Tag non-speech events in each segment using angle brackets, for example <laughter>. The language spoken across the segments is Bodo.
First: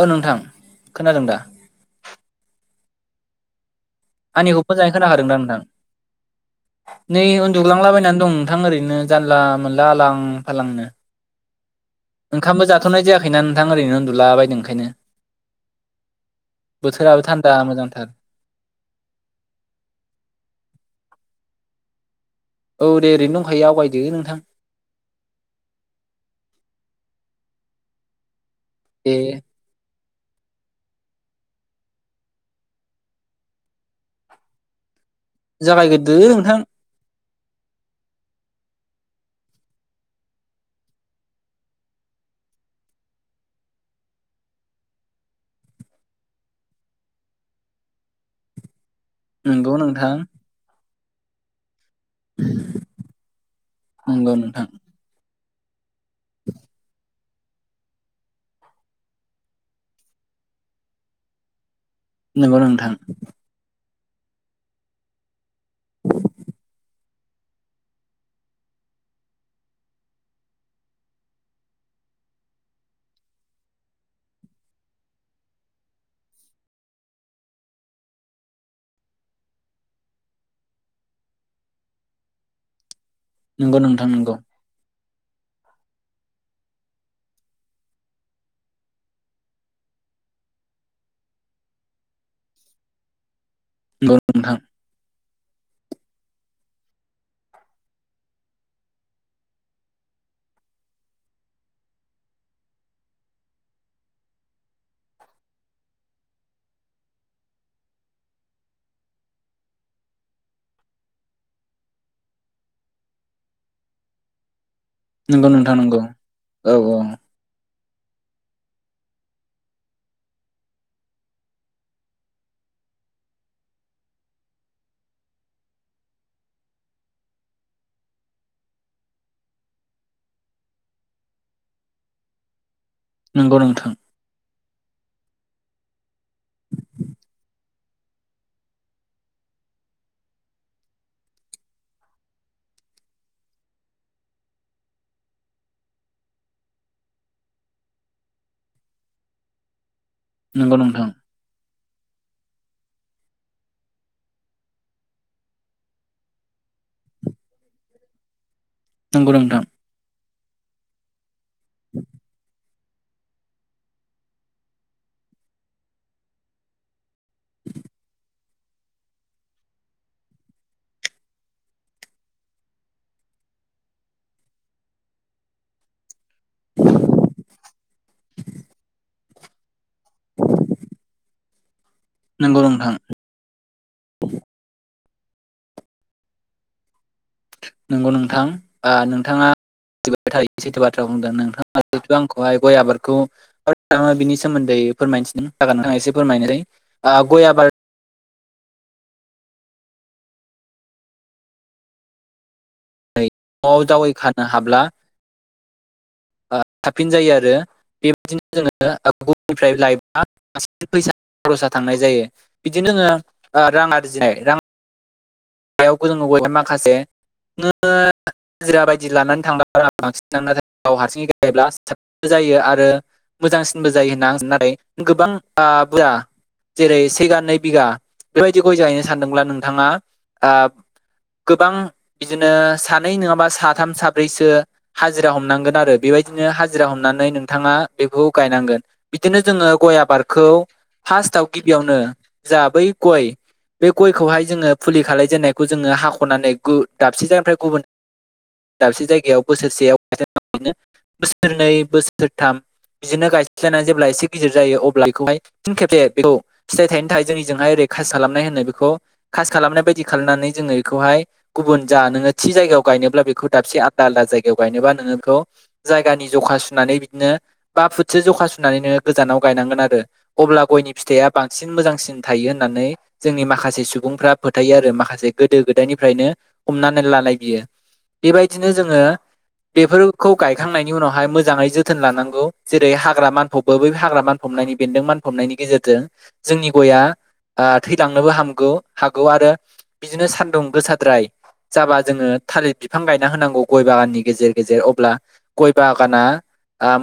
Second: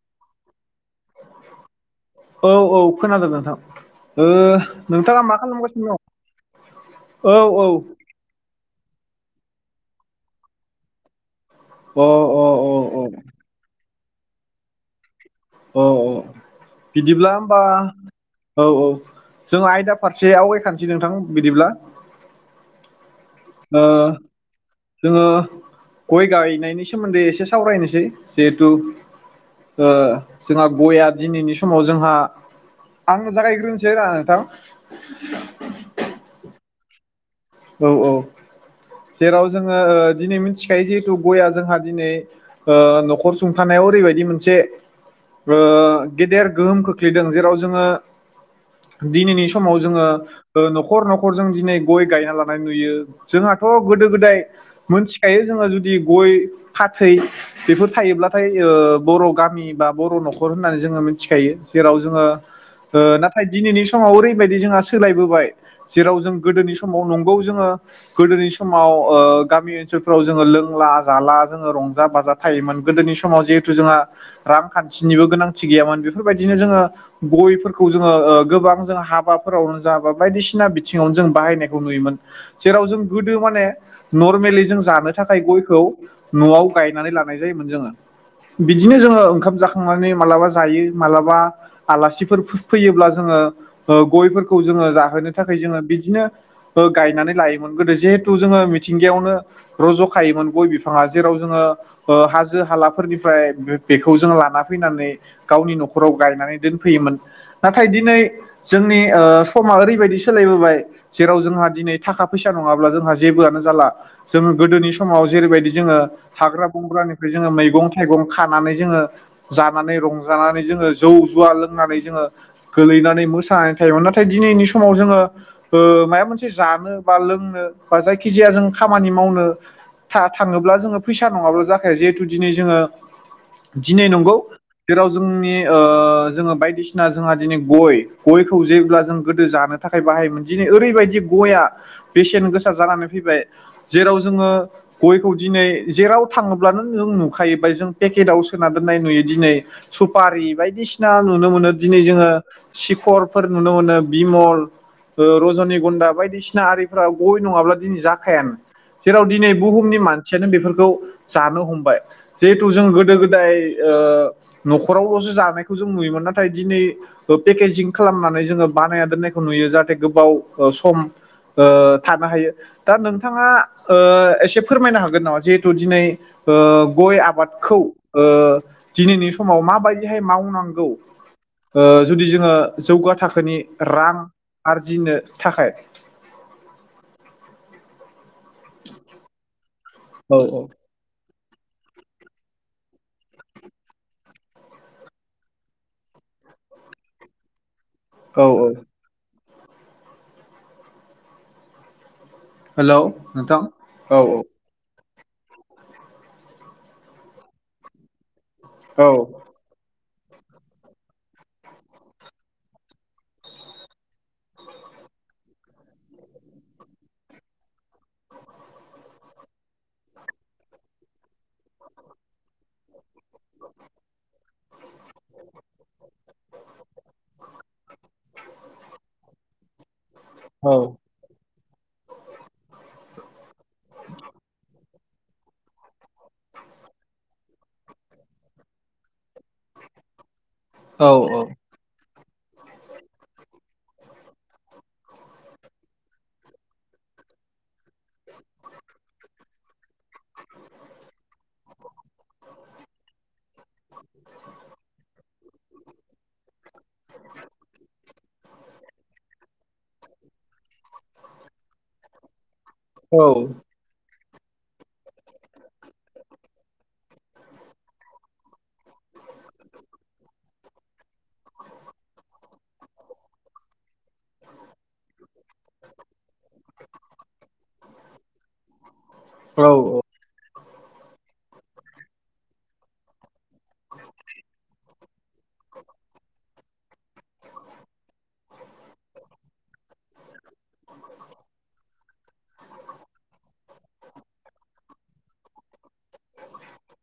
औ नोंथां खोनादों दा औ-औ खोनादों नोंथां ओ आंनिखौ मोजाङै नोंथाङा खोनाखादों मा दा नोंथां खालामगासिनो दं नै औ औ उनदुग्लांला बायनानै दं नोंथां ओरैनो जानला मोनला आलां फालांनो अ ओंखामबो अ अ जाथ'नाय जायाखैना नोंथां ओरैनो उन्दुलाबायदों ओंखायनो औ-औ बोथोराबो बिदिब्ला थान्दा होमबा मोजांथार औ-औ जों आयदा फारसे आवगायखानोसै नोंथां बिदिब्ला औ दे ओरैनो दंखायो ओ आवगायदो नोंथां जोङो गय गायनायनि सोमोन्दै एसे सावरायनोसै जिहेथु बे ओ जोंहा गया दिनैनि समाव जोंहा आं जागायग्रोनोसै आरोना नोंथां जागायग्रोदो नोंथां औ-औ जेराव जोङो दिनै मिथिखायो जिहेथु गया जोंहा दिनै ओ न'खर सुंथानायाव ओरैबायदि मोनसे गेदेर गोहोम खोख्लैदों जेराव जोङो दिनैनि नंगौ समाव जोङो नोंथां न'खर न'खर ज दिनै गय गाय नुयो जोंहाथ' गोदो नंगौ गोदाय नोंथां मिथिखायो जों जुद दि गय फाथै बेफोर थायोब्लाथाय बर' गामि बा बर' न'खर होननानै जोङो मिथिखायो जेराव जोङो नंगौ नोंथां ओ ना थाय दिनैनि समाव ओरैबायदि जोंहा सोलायबोबाय जेराव जों गोदोनि समाव नंगौ जोङो गोदोनि समाव गामि ओनसोलफोराव जोङो लोंला जाला जोङो रंजा बाजा थायोमोन गोदोनि समाव जिहेथु जोंहा रांखान्थिनिबो गोनांथि गैयामोन बेफोरबायदिनो जोङो गयफोरखौ जोङो गोबां जों हाबाफोरावनो जाबा बायदिसिना बिथिङावनो जों बाहायनायखौ नुयोमोन जेराव जों गोदो माने नंगौ नोंथां नंगौ नर्मेलि जों जानो थाखाय गयखौ न'आव गायनानै लानाय जायोमोन जोङो बिदिनो जोङो ओंखाम जाखांनानै माब्लाबा जायो मा्लाबा आलासिफोर फैयोब्ला जोङो नंगौ नोंथां गयफोरखौ जोङो जाहोनो थाखाय जोङो बिदिनो ओ गायनानै लायोमोन गोदो जिहेथु जोङो मिथिंगायावनो र' ज' खायोमोन गय बिफाङा जेराव जोङो हाजो हालाफोरनिफ्राय बेखौ जों लाना फैनानै गावनि न'खराव गायनानै दोनफैयोमोन नाथाय दिनै जोंनि समा ओरैबायदि सोलायबोबाय जेराव जोंहा दिनै थाखा फैसा नङाब्ला जोंहा जेबोआनो जाला। जोङो गोदोनि समाव नंगौ जेरैबायदि नोंथां जोङो नंगौ हाग्रा औ औ बंग्रानिफ्राय जोङो मैगं थाइगं खानानै जोङो। जानानै रंजानानै जोङो जौ जुवा लोंनानै जोङो गोलैनानै मोसानानै थायोमोन। नाथाय दिनैनि समाव जोङो ओ माबा मोनसे जानो बा लोंनो बा जायखिजाया जों खामानि मावनो। था-थाङोब्ला जोङो फैसा नङाब्ला जाखाया जेहेथु दिनै जोङो नंगौ नोंथां दिनै नंगौ जेराव जोंनि ओ जोङो बायदिसिना जोंहा दिनै गय गयखौ जेब्ला जों गोदो जानो थाखाय बाहायोमोन दिनै ओरैबायदि गया बेसेन गोसा जानानै फैबाय। जेराव जोङो गयखौ दिनै जेराव थाङोब्लानो जों नुखायो बा जों पेकेटआव सोना दोननाय नुयो दिनै। सुपारि नंगौ नोंथां बायदिसिना नु मोन दिनै जोङो सिखरफोर नुनो मोनो बिमल ओ रज'नि गन्दा। बायदिसिना आरिफोरा गय नङाब्ला दिनै जाखायानो। जेराव नंगौ दिनै नोंथां बुहुमनि मा एसेनो बेफोरखौ जानो हमबाय जे खौ, जों गोदो गोदाय ओ न'खरावल'सो जानायखौ जों नुयोमोन नाथाय दिनै ओ पेकेजिं खालामनानै जोङो बानायना दोननायखौ नुयो जाहाथे गोबाव ओ सम। ओ थानो हायो दा नोंथाङा ओ एसे फोरमायनो हागोन नामा जेहेथु दिनै ओ गय आबादखौ दिनैनि समाव माबायदिहाय मावनांगौ? ओ जुदि जोङो नंगौ नोंथां जौगा थाखोनि रां आरजिनो थाखाय नंगौ नोंथां ओ नोंथाङा औ औ थायो सैथोबा। <unintelligible> बुंदों नोंथाङा जिथु आंखौहाय गय आबादखौ बिनि सोमोन्दै फोरमायथिदों जागोन नोंथाङा एसे फोरमायनोसै ओ गय आबाद। औ औ। हेलौ नोंथां। न'आव जावै औ खानो हाब्ला ओ साबफिन जायो आरो बेबायदिनो जोङो औ <unintelligible> ओमफ्राय लायबा फैसा खरसा थांनाय जायो। बिदिनो जोङो ओ रां आरजिनाय रां। <unintelligible> यावबो जोंङो माखासे। हाजिरा बायदि लानानै थांब्ला बांसिननाव हारसिङै गायोब्ला साब जायो आरो मोजांसिनबो जायो होनना आं नाथाय गोबां ओ बुरजा। जेरै सेगा नैै बिगा बेबायदि गय जाहैनो सानदोंब्ला नोंथाङा ओ औ गोबां बिदिनो सानै नोङाबा साथाम साब्रैसो हाजिरा हमनांगोन आरो बेबायदिनो हाजिरा हमनानै नोंथाङा बेखौ गायनांगोन। बिदिनो जोङो गय आबारखौ फास्ताआव गिबियावनो जा बै गय बे गयखौहाय जोङो फुलि खालायजेननायखौ जोङो हाख'नानै दाबसे गु जानायनिफ्राय गुबुन दाबसे जायगायाव बोसोरसेयावनो बोसोरनै बोसोरथाम बिदिनो गाय <unintelligible> जेब्ला एसे गिदिर जायो अब्ला बेखौहाय फिन खेबसे बेखौ फिथाइ थायनो थाखाय जोंनिजोंहाय खासि खालामनाय होनो बेखौ। खासि खालामनाय बायदि खालायनानै जोङो इखौहाय गुबुन जा नोङो थि जायगायाव गायनोब्ला औ बेखौ दाबसे आलदा आलदा जायगायाव गायनोबा नोङो बेखौ जायगानि जखा सुनानै बिदिनो बा फुटसो जखा सुनानै नो गोजानाव गायनांगोन आरो। अब्ला गयनि फिथाइया बांसिन मोजांसिन थायो होननानै जोंनि माखासे सुबुंफ्रा फोथायो आरो माखासे गोदो गोदायनिफ्रायनो हमनानै लानाय बियो। बेबायदिनो जोङो औ बेफोर खौ गायखांनायनि उनावहाय मोजाङै जोथोन लानांगौ जेरै हाग्रा मानफबबो बै हाग्रा मानफबनायनि बेन्दों मान हमनायनि गेजेरजो जोंनि गया ओ थैदांनोबो हामगो हागौ आरो। बिदिनो सान्दुं गोसाद्राय जाबा जोङो थालिर बिफां गायना होनांगौ गय बागाननि गेजेर गेजेर अब्ला गय बागाना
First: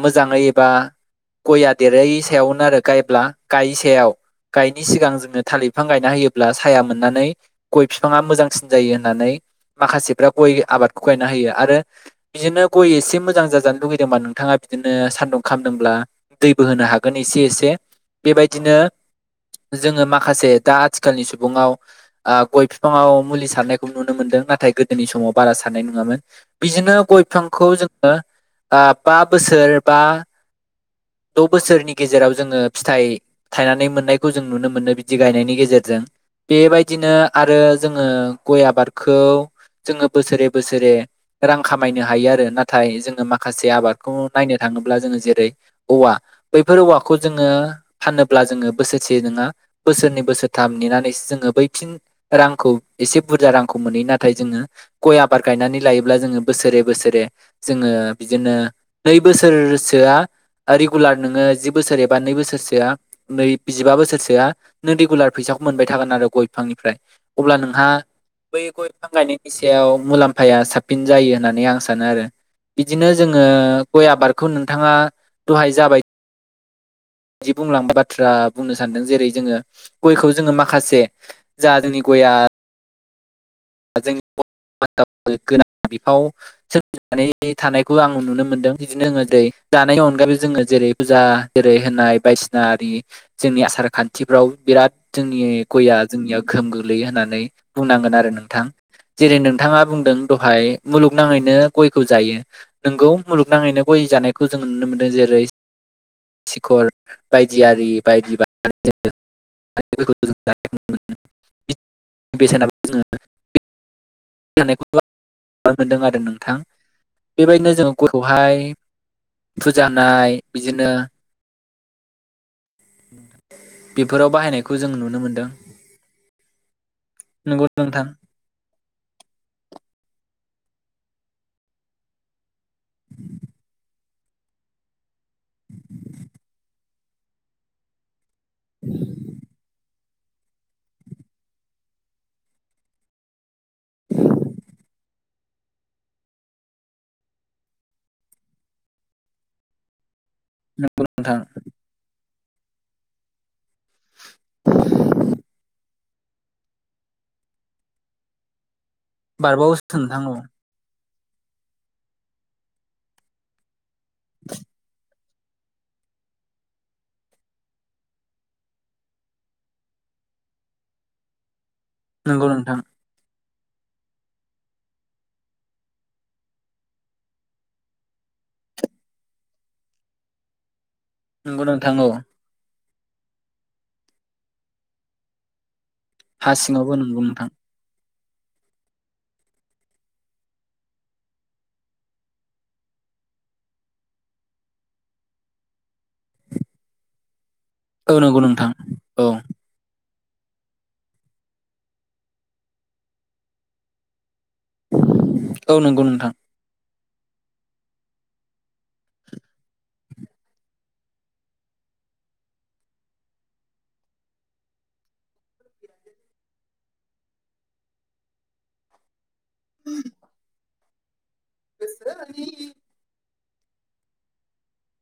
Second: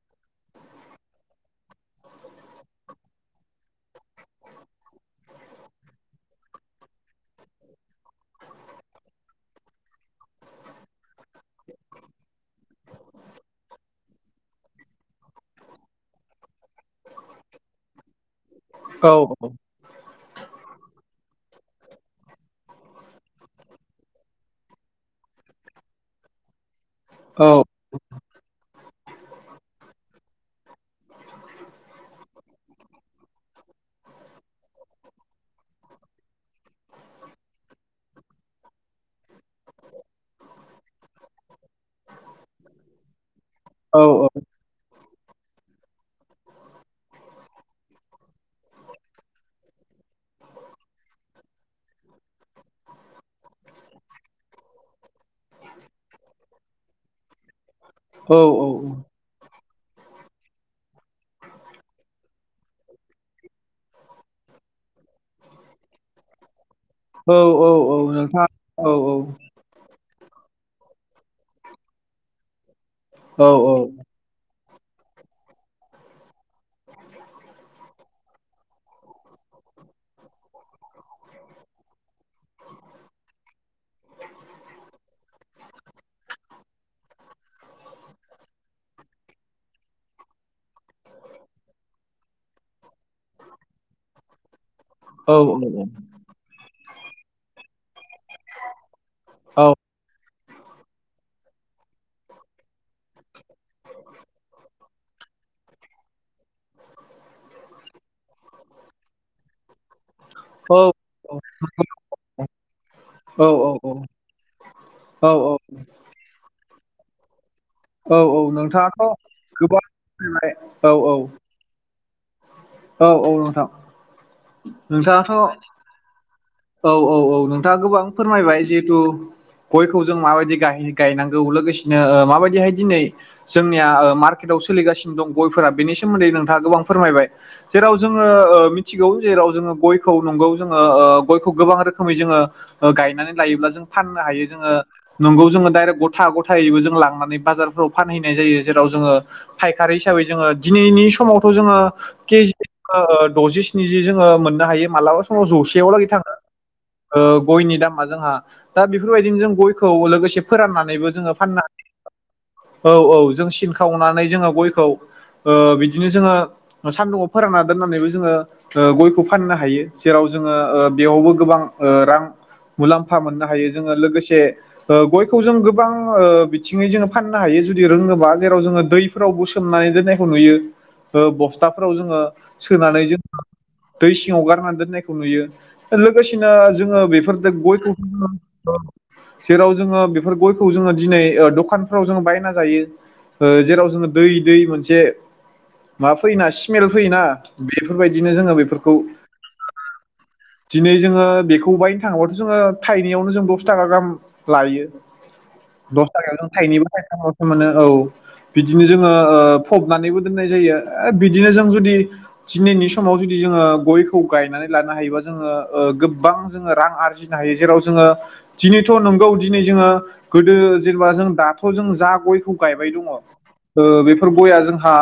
मोजाङै एबा गयया देरै सायावनो आरो गायब्ला गाय सायाव गायनि सिगां जोङो थालिर बिफां गायना होयोब्ला साया मोन। नानै गय बिफाङा मोजांसिन जायो होननानै माखासेफ्रा गय आबादखौ गायना होयो आरो। बिदिनो गय एसे मोजां जाजानो लुगैदोंबा नोंथाङा बिदिनो सान्दुं खालामादोंब्ला दै बो होनो हागोन एसे एसे बेबायदिनो औ औ। जोङो माखासे दा आथिखालनि सुबुं गय बिफाङाव मुलि सारनायखौ नुनो मोन्दों नाथाय गोदोनि समाव बारा सारनाय नङामोन। बिदिनो गय बिफांखौ जोङो बा बोसोर बा द' बोसोरनि गेजेराव जोङो फिथाइ थायनानै मोननायखौ जों नुनो मोनो बिदि गायनायनि गेजेरजों बेबायदिनो आरो जोङो गय आबादखौ जोङो बोसोरे बोसोरे रां खामायनो हायो आरो नाथाय जोङो माखासे औ आबादखौ नायनो थाङोब्ला जोङो जेरै औवा बैफोर औवाखौ जोङो फानोब्ला जोङो बोसोरसे नङा बोसोरनै बोसोरथाम नेनानैसो जोङो बै फिन रांखौ एसे बुरजा रांखौ मोनहैयो नाथाय जोङो गय आबाद गायनानै लायोब्ला जोङो बोसोरे बोसोरे जोङो औ बिदिनो नै बोसोरसोआ रेगुलार नोङो जि बोसोर एबा नै बोसोरसोआ नै जिबा बोसोरसोआ नों रेगुलार फैसाखौ मोनबाय थागोन आरो गय बिफांनिफ्राय औ अब्ला औ नोंहा औ नोंथां बै औ गय फां गायनायनि सायाव मुलाम्फाया साबसिन जायो होननानै आं सानो आरो बिदिनो जोङो औ गय आबादखौ नोंथाङा दहाय जाबाय। जि बुंलांबा बाथ्रा बुंनो सानदों जेरै जोङो गयखौ जोङो माखासे जा जादों गया जोंनि बर गोनां बिफाव <unintelligible> <inaudible> माने थानायखौ आं नुनो मोनदों बिदिनो आङो जानायनि अनगायैबो जोङो जेरै फुजा जेरै होननाय बायदिसिना आरि जोंनि आसार खान्थिफ्राव बिराद औ जोंनि गया जोंनियाव गोहोम गोग्लैयो होननानै बुंनांगोन आरो नों नोंथां जेरै नोंथाङा बुंदों दहाय मुलुगनाङैनो गयखौ जायो। नोंगौ मुलुगनाङैनो गय जानायखौ जोंङो नुनो मोनदों जेरै सिखर बायदियरि बायदि फोरखौ ज मोनो बेसेन जोङो <unintelligible> औ औ औ। खौ मोनदों आरो नोंथां बेबायदिनो जोङो औ औ गावहाय नोंथाङाथ' गोबां फुजा होनाय फैबाय बिदिनो औ औ औ नोंथां। बेफोराव बाहायनायखौ जों नुनो मोनदों नोंथाङाथ' औ औ औ नंगौ नोंथाङा गोबां नोंथां फोरमायबाय जिहेथु गयखौ जों माबायदि ग गायनांगौ लोगोसेनो माबायदिहाय दिनै जोंनिया मार्केटआव सोलिगासिनो दं गयफोरा बेनि सोमोन्दै नोंथाङा गोबां फोरमायबाय। जेराव जोङो मिथिगौ जेराव जोङो गयखौ नंगौ जोङो गयखौ गोबां रोखोमै जोङो गायनानै लायोब्ला जों फाननो हायो जोङो नोंगौ जोङो दडाइरेक्ट गथा गथायैबो जों लांनानै बाजारफोराव फानहैनाय जायो जेराव जोङो फायखारि हिसाबै जोङो नंगौ दिनैनि नोंथां समावथ' जोङो केजि द'जिस्निजि जोङो मोननो हायो मालाबा समाव जसेयावलाै थाङो गयनि दामा जोंहा दा बेफोरबायदिनो जों गयखौ बारबावोसो नोंथां औ लोगोसे फोराननानैबो जोङो फाननो औ-औ जों सिन खावनानै जोङो गयखौ बिदिनो जोङो सान्दुङाव फोरानना दोननानैबो जोङो गयखौ फाननो हायो जेराव जोङो बेयावबो गोबां रां नंगौ नोंथां मुलाम म्फा मोननो हायो जोङो लोगोसे गयखौ जों गोबां बिथिङै जोङो फाननो हायो जुदि रोङोबा जेराव जोङो दै फोरावबो सोमनानै दोननायखौ नुयो नंगौ नोंथां बस्थाफोराव औ जोङो सोनानै जोङो दै सिङाव गारनानै दोननायखौ नुयो हा लोगोसेनो सिङावबो जोङो नंगौ नोंथां बेफोरजों गयखौ <unintelligible> जेराव जोङो बेफोर गयखौ जोङो दिनै दखानफ्राव जोङो बायना जायो जेराव जोङो दै दै मोनसे माबा फैयोना इस्मेल फैयोना औ बेफोरबायदिनो नंगौ जोङो नोंथां बेफोरखौ औ दिनै जोङो बेखौ बायनो थाङोबाथ' जोङो थायनैयावनो जों दस थाखा गाहाम लायो औ नंगौ दस नोंथां थाखायाव जों थाइनैबो थाइ थामलसो मोनो औ बिदिनो जोङो फबनानैबो दोननाय जायो बिदिनो जों जुदि दिनैनि समाव जुदि जोङो गयखौ गायनानै लानो हायोबा जोङो गोबां जोङो रां आरजिनो हायो जेराव जोङो दिनैथ' नंगौ दिनै जोङो गोदो जेनेबा जों दाथ' जों जा गयखौ गायबाय दङ बेफोर गया जोंहा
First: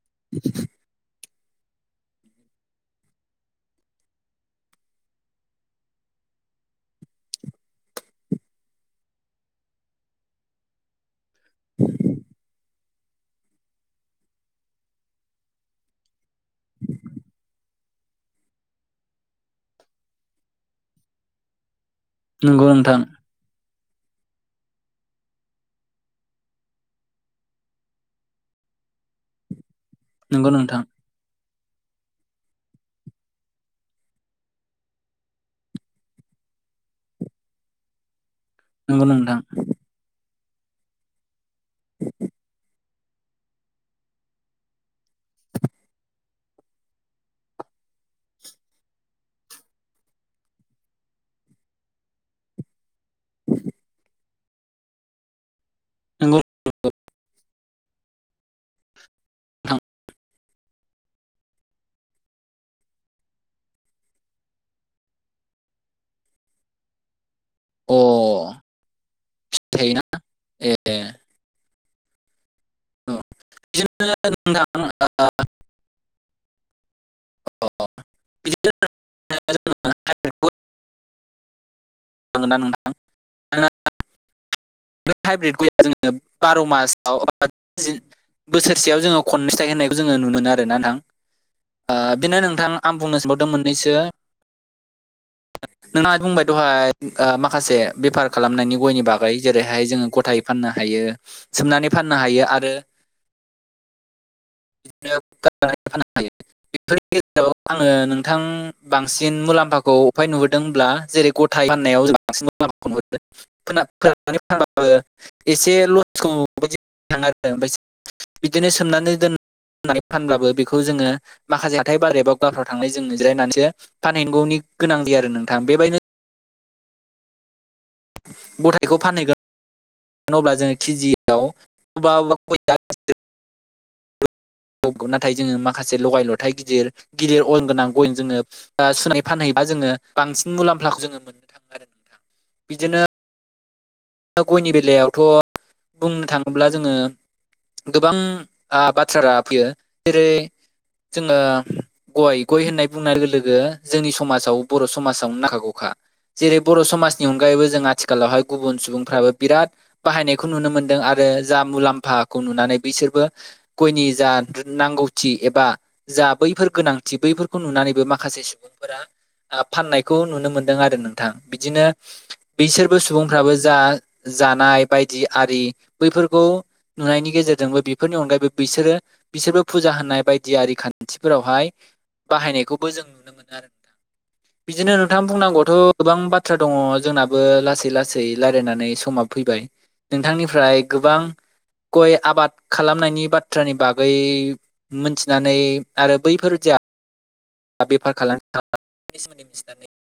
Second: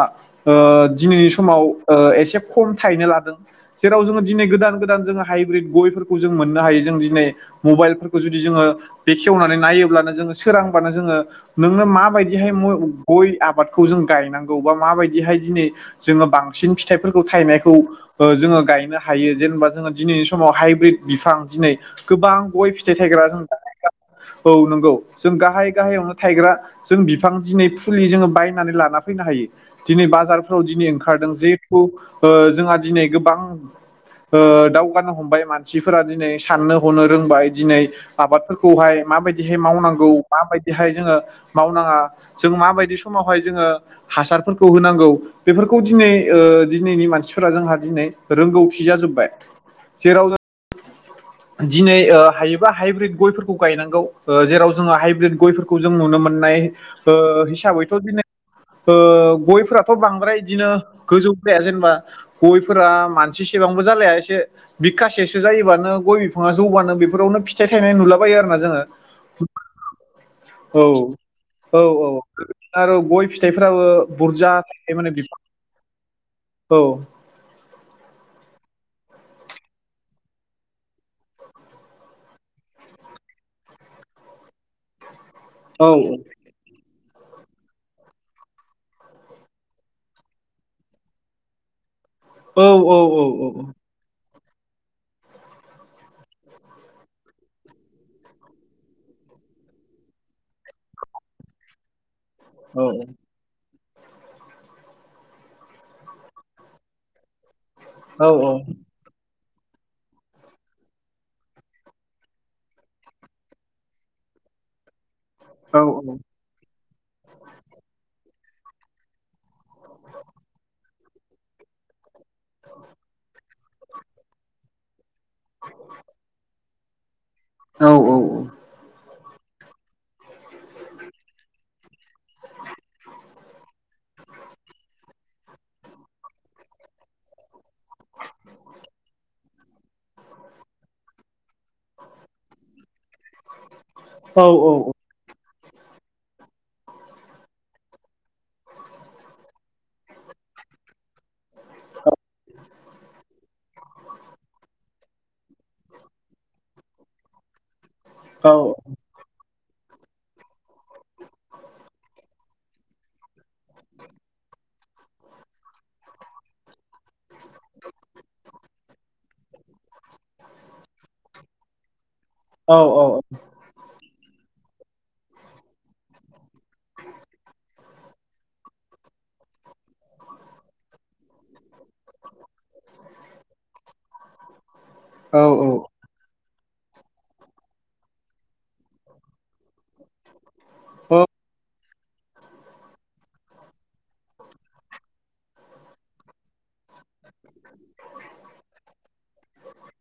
दिनैनि समाव एसे खम थाहैनो लादों जेराव जोङो दिनै गोदान गोदान जोङो हाइब्रिद गयफोरखौ जों मोननो हायो जों दिनै मबाइलफोरखौ जुदि जोङो बेखेवनानै नायोब्लानो जोङो सोरांबानो जोङो नोंनो माबायदिहाय गय आबादखौ जों गायनांगौ बा माबायदिहाय दिनै जोङो बांसिन फिथाइफोरखौ थायनायखौ ओ जोङो गायनो हायो जेनेबा जोङो दिनैनि समाव हाइब्रिद बिफां दिनै गोबां नंगौ गय फिथाइ नोंथां थायग्रा जों औ नंगौ जों गाहाय गाहायावनो थायग्रा जों बिफां दिनै फुलि जोङो बायनानै लाना फैनो हायो दिनै नंगौ बाजारफ्राव नोंथां दिनै ओंखारदों जिहेथु जोंहा दिनै गोबां दावगानो हमबाय मानसिफोरा दिनै साननो हनो रोंबाय दिनै आबादफोरखौ खौहाय नंगौ नोंथां माबायदिहाय मावनांगौ माबायदिहाय जोङो मावनाङा जों माबायदि समावहाय जोङो हासारफोरखौ होनांगौ बेफोरखौ दिनै दिनैनि मानसिफोरा जोंहा दिनै रोंगौथि जाजोब्बाय जेराव जों दिनै हायोबा हाइब्रिद गयफोरखौ गायनांगौ जेराव जोङो हाइब्रिद गयफोरखौ खौ जों नुनो नंगौ नोंथां मोननाय हिसाबैथ' ओ दिनै ओ गयफोराथ' बांद्राय इदिनो गोजौ फाया जेनेबा गयफोरा मानसिसेबांबो जालाया एसे बिखासेसो जायोबानो गय बिफाङा जौबानो बेफोरावनो फि फिथाइ थायनाय अ नुलाबायो आरोना जोङो थायोना ए औ औ-औ आरो औ गय फिथाइफ्राबो बिदिनो बुरजा थायो माने नोंथां बिफां औ बिदिनो <unintelligible> हागोनना नोंथां <unintelligible> हाइब्रिद गया औ जोङो बार' मासाव बोसोरसेयाव जोङो खनै फिथाइ होनायखौ जोङो नुनो मोन आरोना नोंथां बेनो नोंथां औ आं औ बुंनो सोंबावदों मोननैसो नोंहा बुंबाय दहाय माखासे बेफार खालामनायनि गयनि बागै जेरैहाय जोङो गथाय फाननो हायो सोमनानै फाननो हायो आरो औ बिदिनो फनो हायो बेफोरनि गेजेराव आङो औ नोंथां औ बांसिन मुलाम्फाखौ अफाय नुहुरदोंब्ला जेरै गथाय फान्नायाव जों बांसिन मुलाम्फाखौ नुहुरदों खोन खोनानानै फानाबो एसे औ औ लसखौ ब थाङो आरो ओमफ्राय <unintelligible> बिदिनो सोमनानै दोननानै फानब्लाबो बेखौ जोङो माखासे हाथाय बाजार एबा गलाफ्राव थांनानै जों जिरायनानै फानहैनांगौनि गोनां आरो नोंथां बेबायदिनो औ गथायखौ फानहैगोन अब्ला जोङो केजियाव अबेबा अबेबा गया <unintelligible> <unintelligible> नाथाय जोङो माखासे लगाय लथाइ गिदिर गिदिर अजन गोनां गय जोङो बा सुनाय फानहैबा जोङो बांसिन मुलाम्फाखौ जोङो मोनो बिदिनो दा गयनि बेलायावथ' बुंनो थाङोब्ला जोङो गोबां बाथ्रा फैयो जेरै जोङो गय गय होननाय बुंनाय लोगो लोगो जोंनि समाजाव बर' समाजावनो नांखागौखा जेरै बर' समाजनि अनगायैबो जोंहा आथिखालावहाय गुबुन सुबुं फोराबो बिराद बाहायनायखौ नुनो मोन्दों आरो जा मुलाम्फाखौ नुनानै बिसोरबो गयनि जा नांगौथि एबा जा बैफोर गोनांथि बैफोर खौ नुनानैबो माखासे सुबुं फोरा फाननायखौ नुनो मोनदों आरो नोंथां बिदिनो औ बैसोरबो औ सुबुंफ्राबो जा जानाय बायदि आरि बैफोरखौ नुनायनि गेजेरजोंबो बेफोरनि अनगायैबो बिसोरो बिसोरबो फुजा होननाय बायदि आरि खान्थिफोरावहाय बाहायनायखौबो जों नुनो मोनो आरो बिदिनो नोंथां औ बुंनांगौआथ' गोबां बाथ्रा दङ जोंनाबो लासै लासै रायलायनानै समा फैबाय नोंथांनिफ्राय अ गोबां गय आबाद खालामनायनि बाथ्रानि बागै मोनथिनानै आरो बैफोर जा जा बेफार फालांगि खालामनानै बैफोरनि सोमोन्दै मिथिनानै <unintelligible>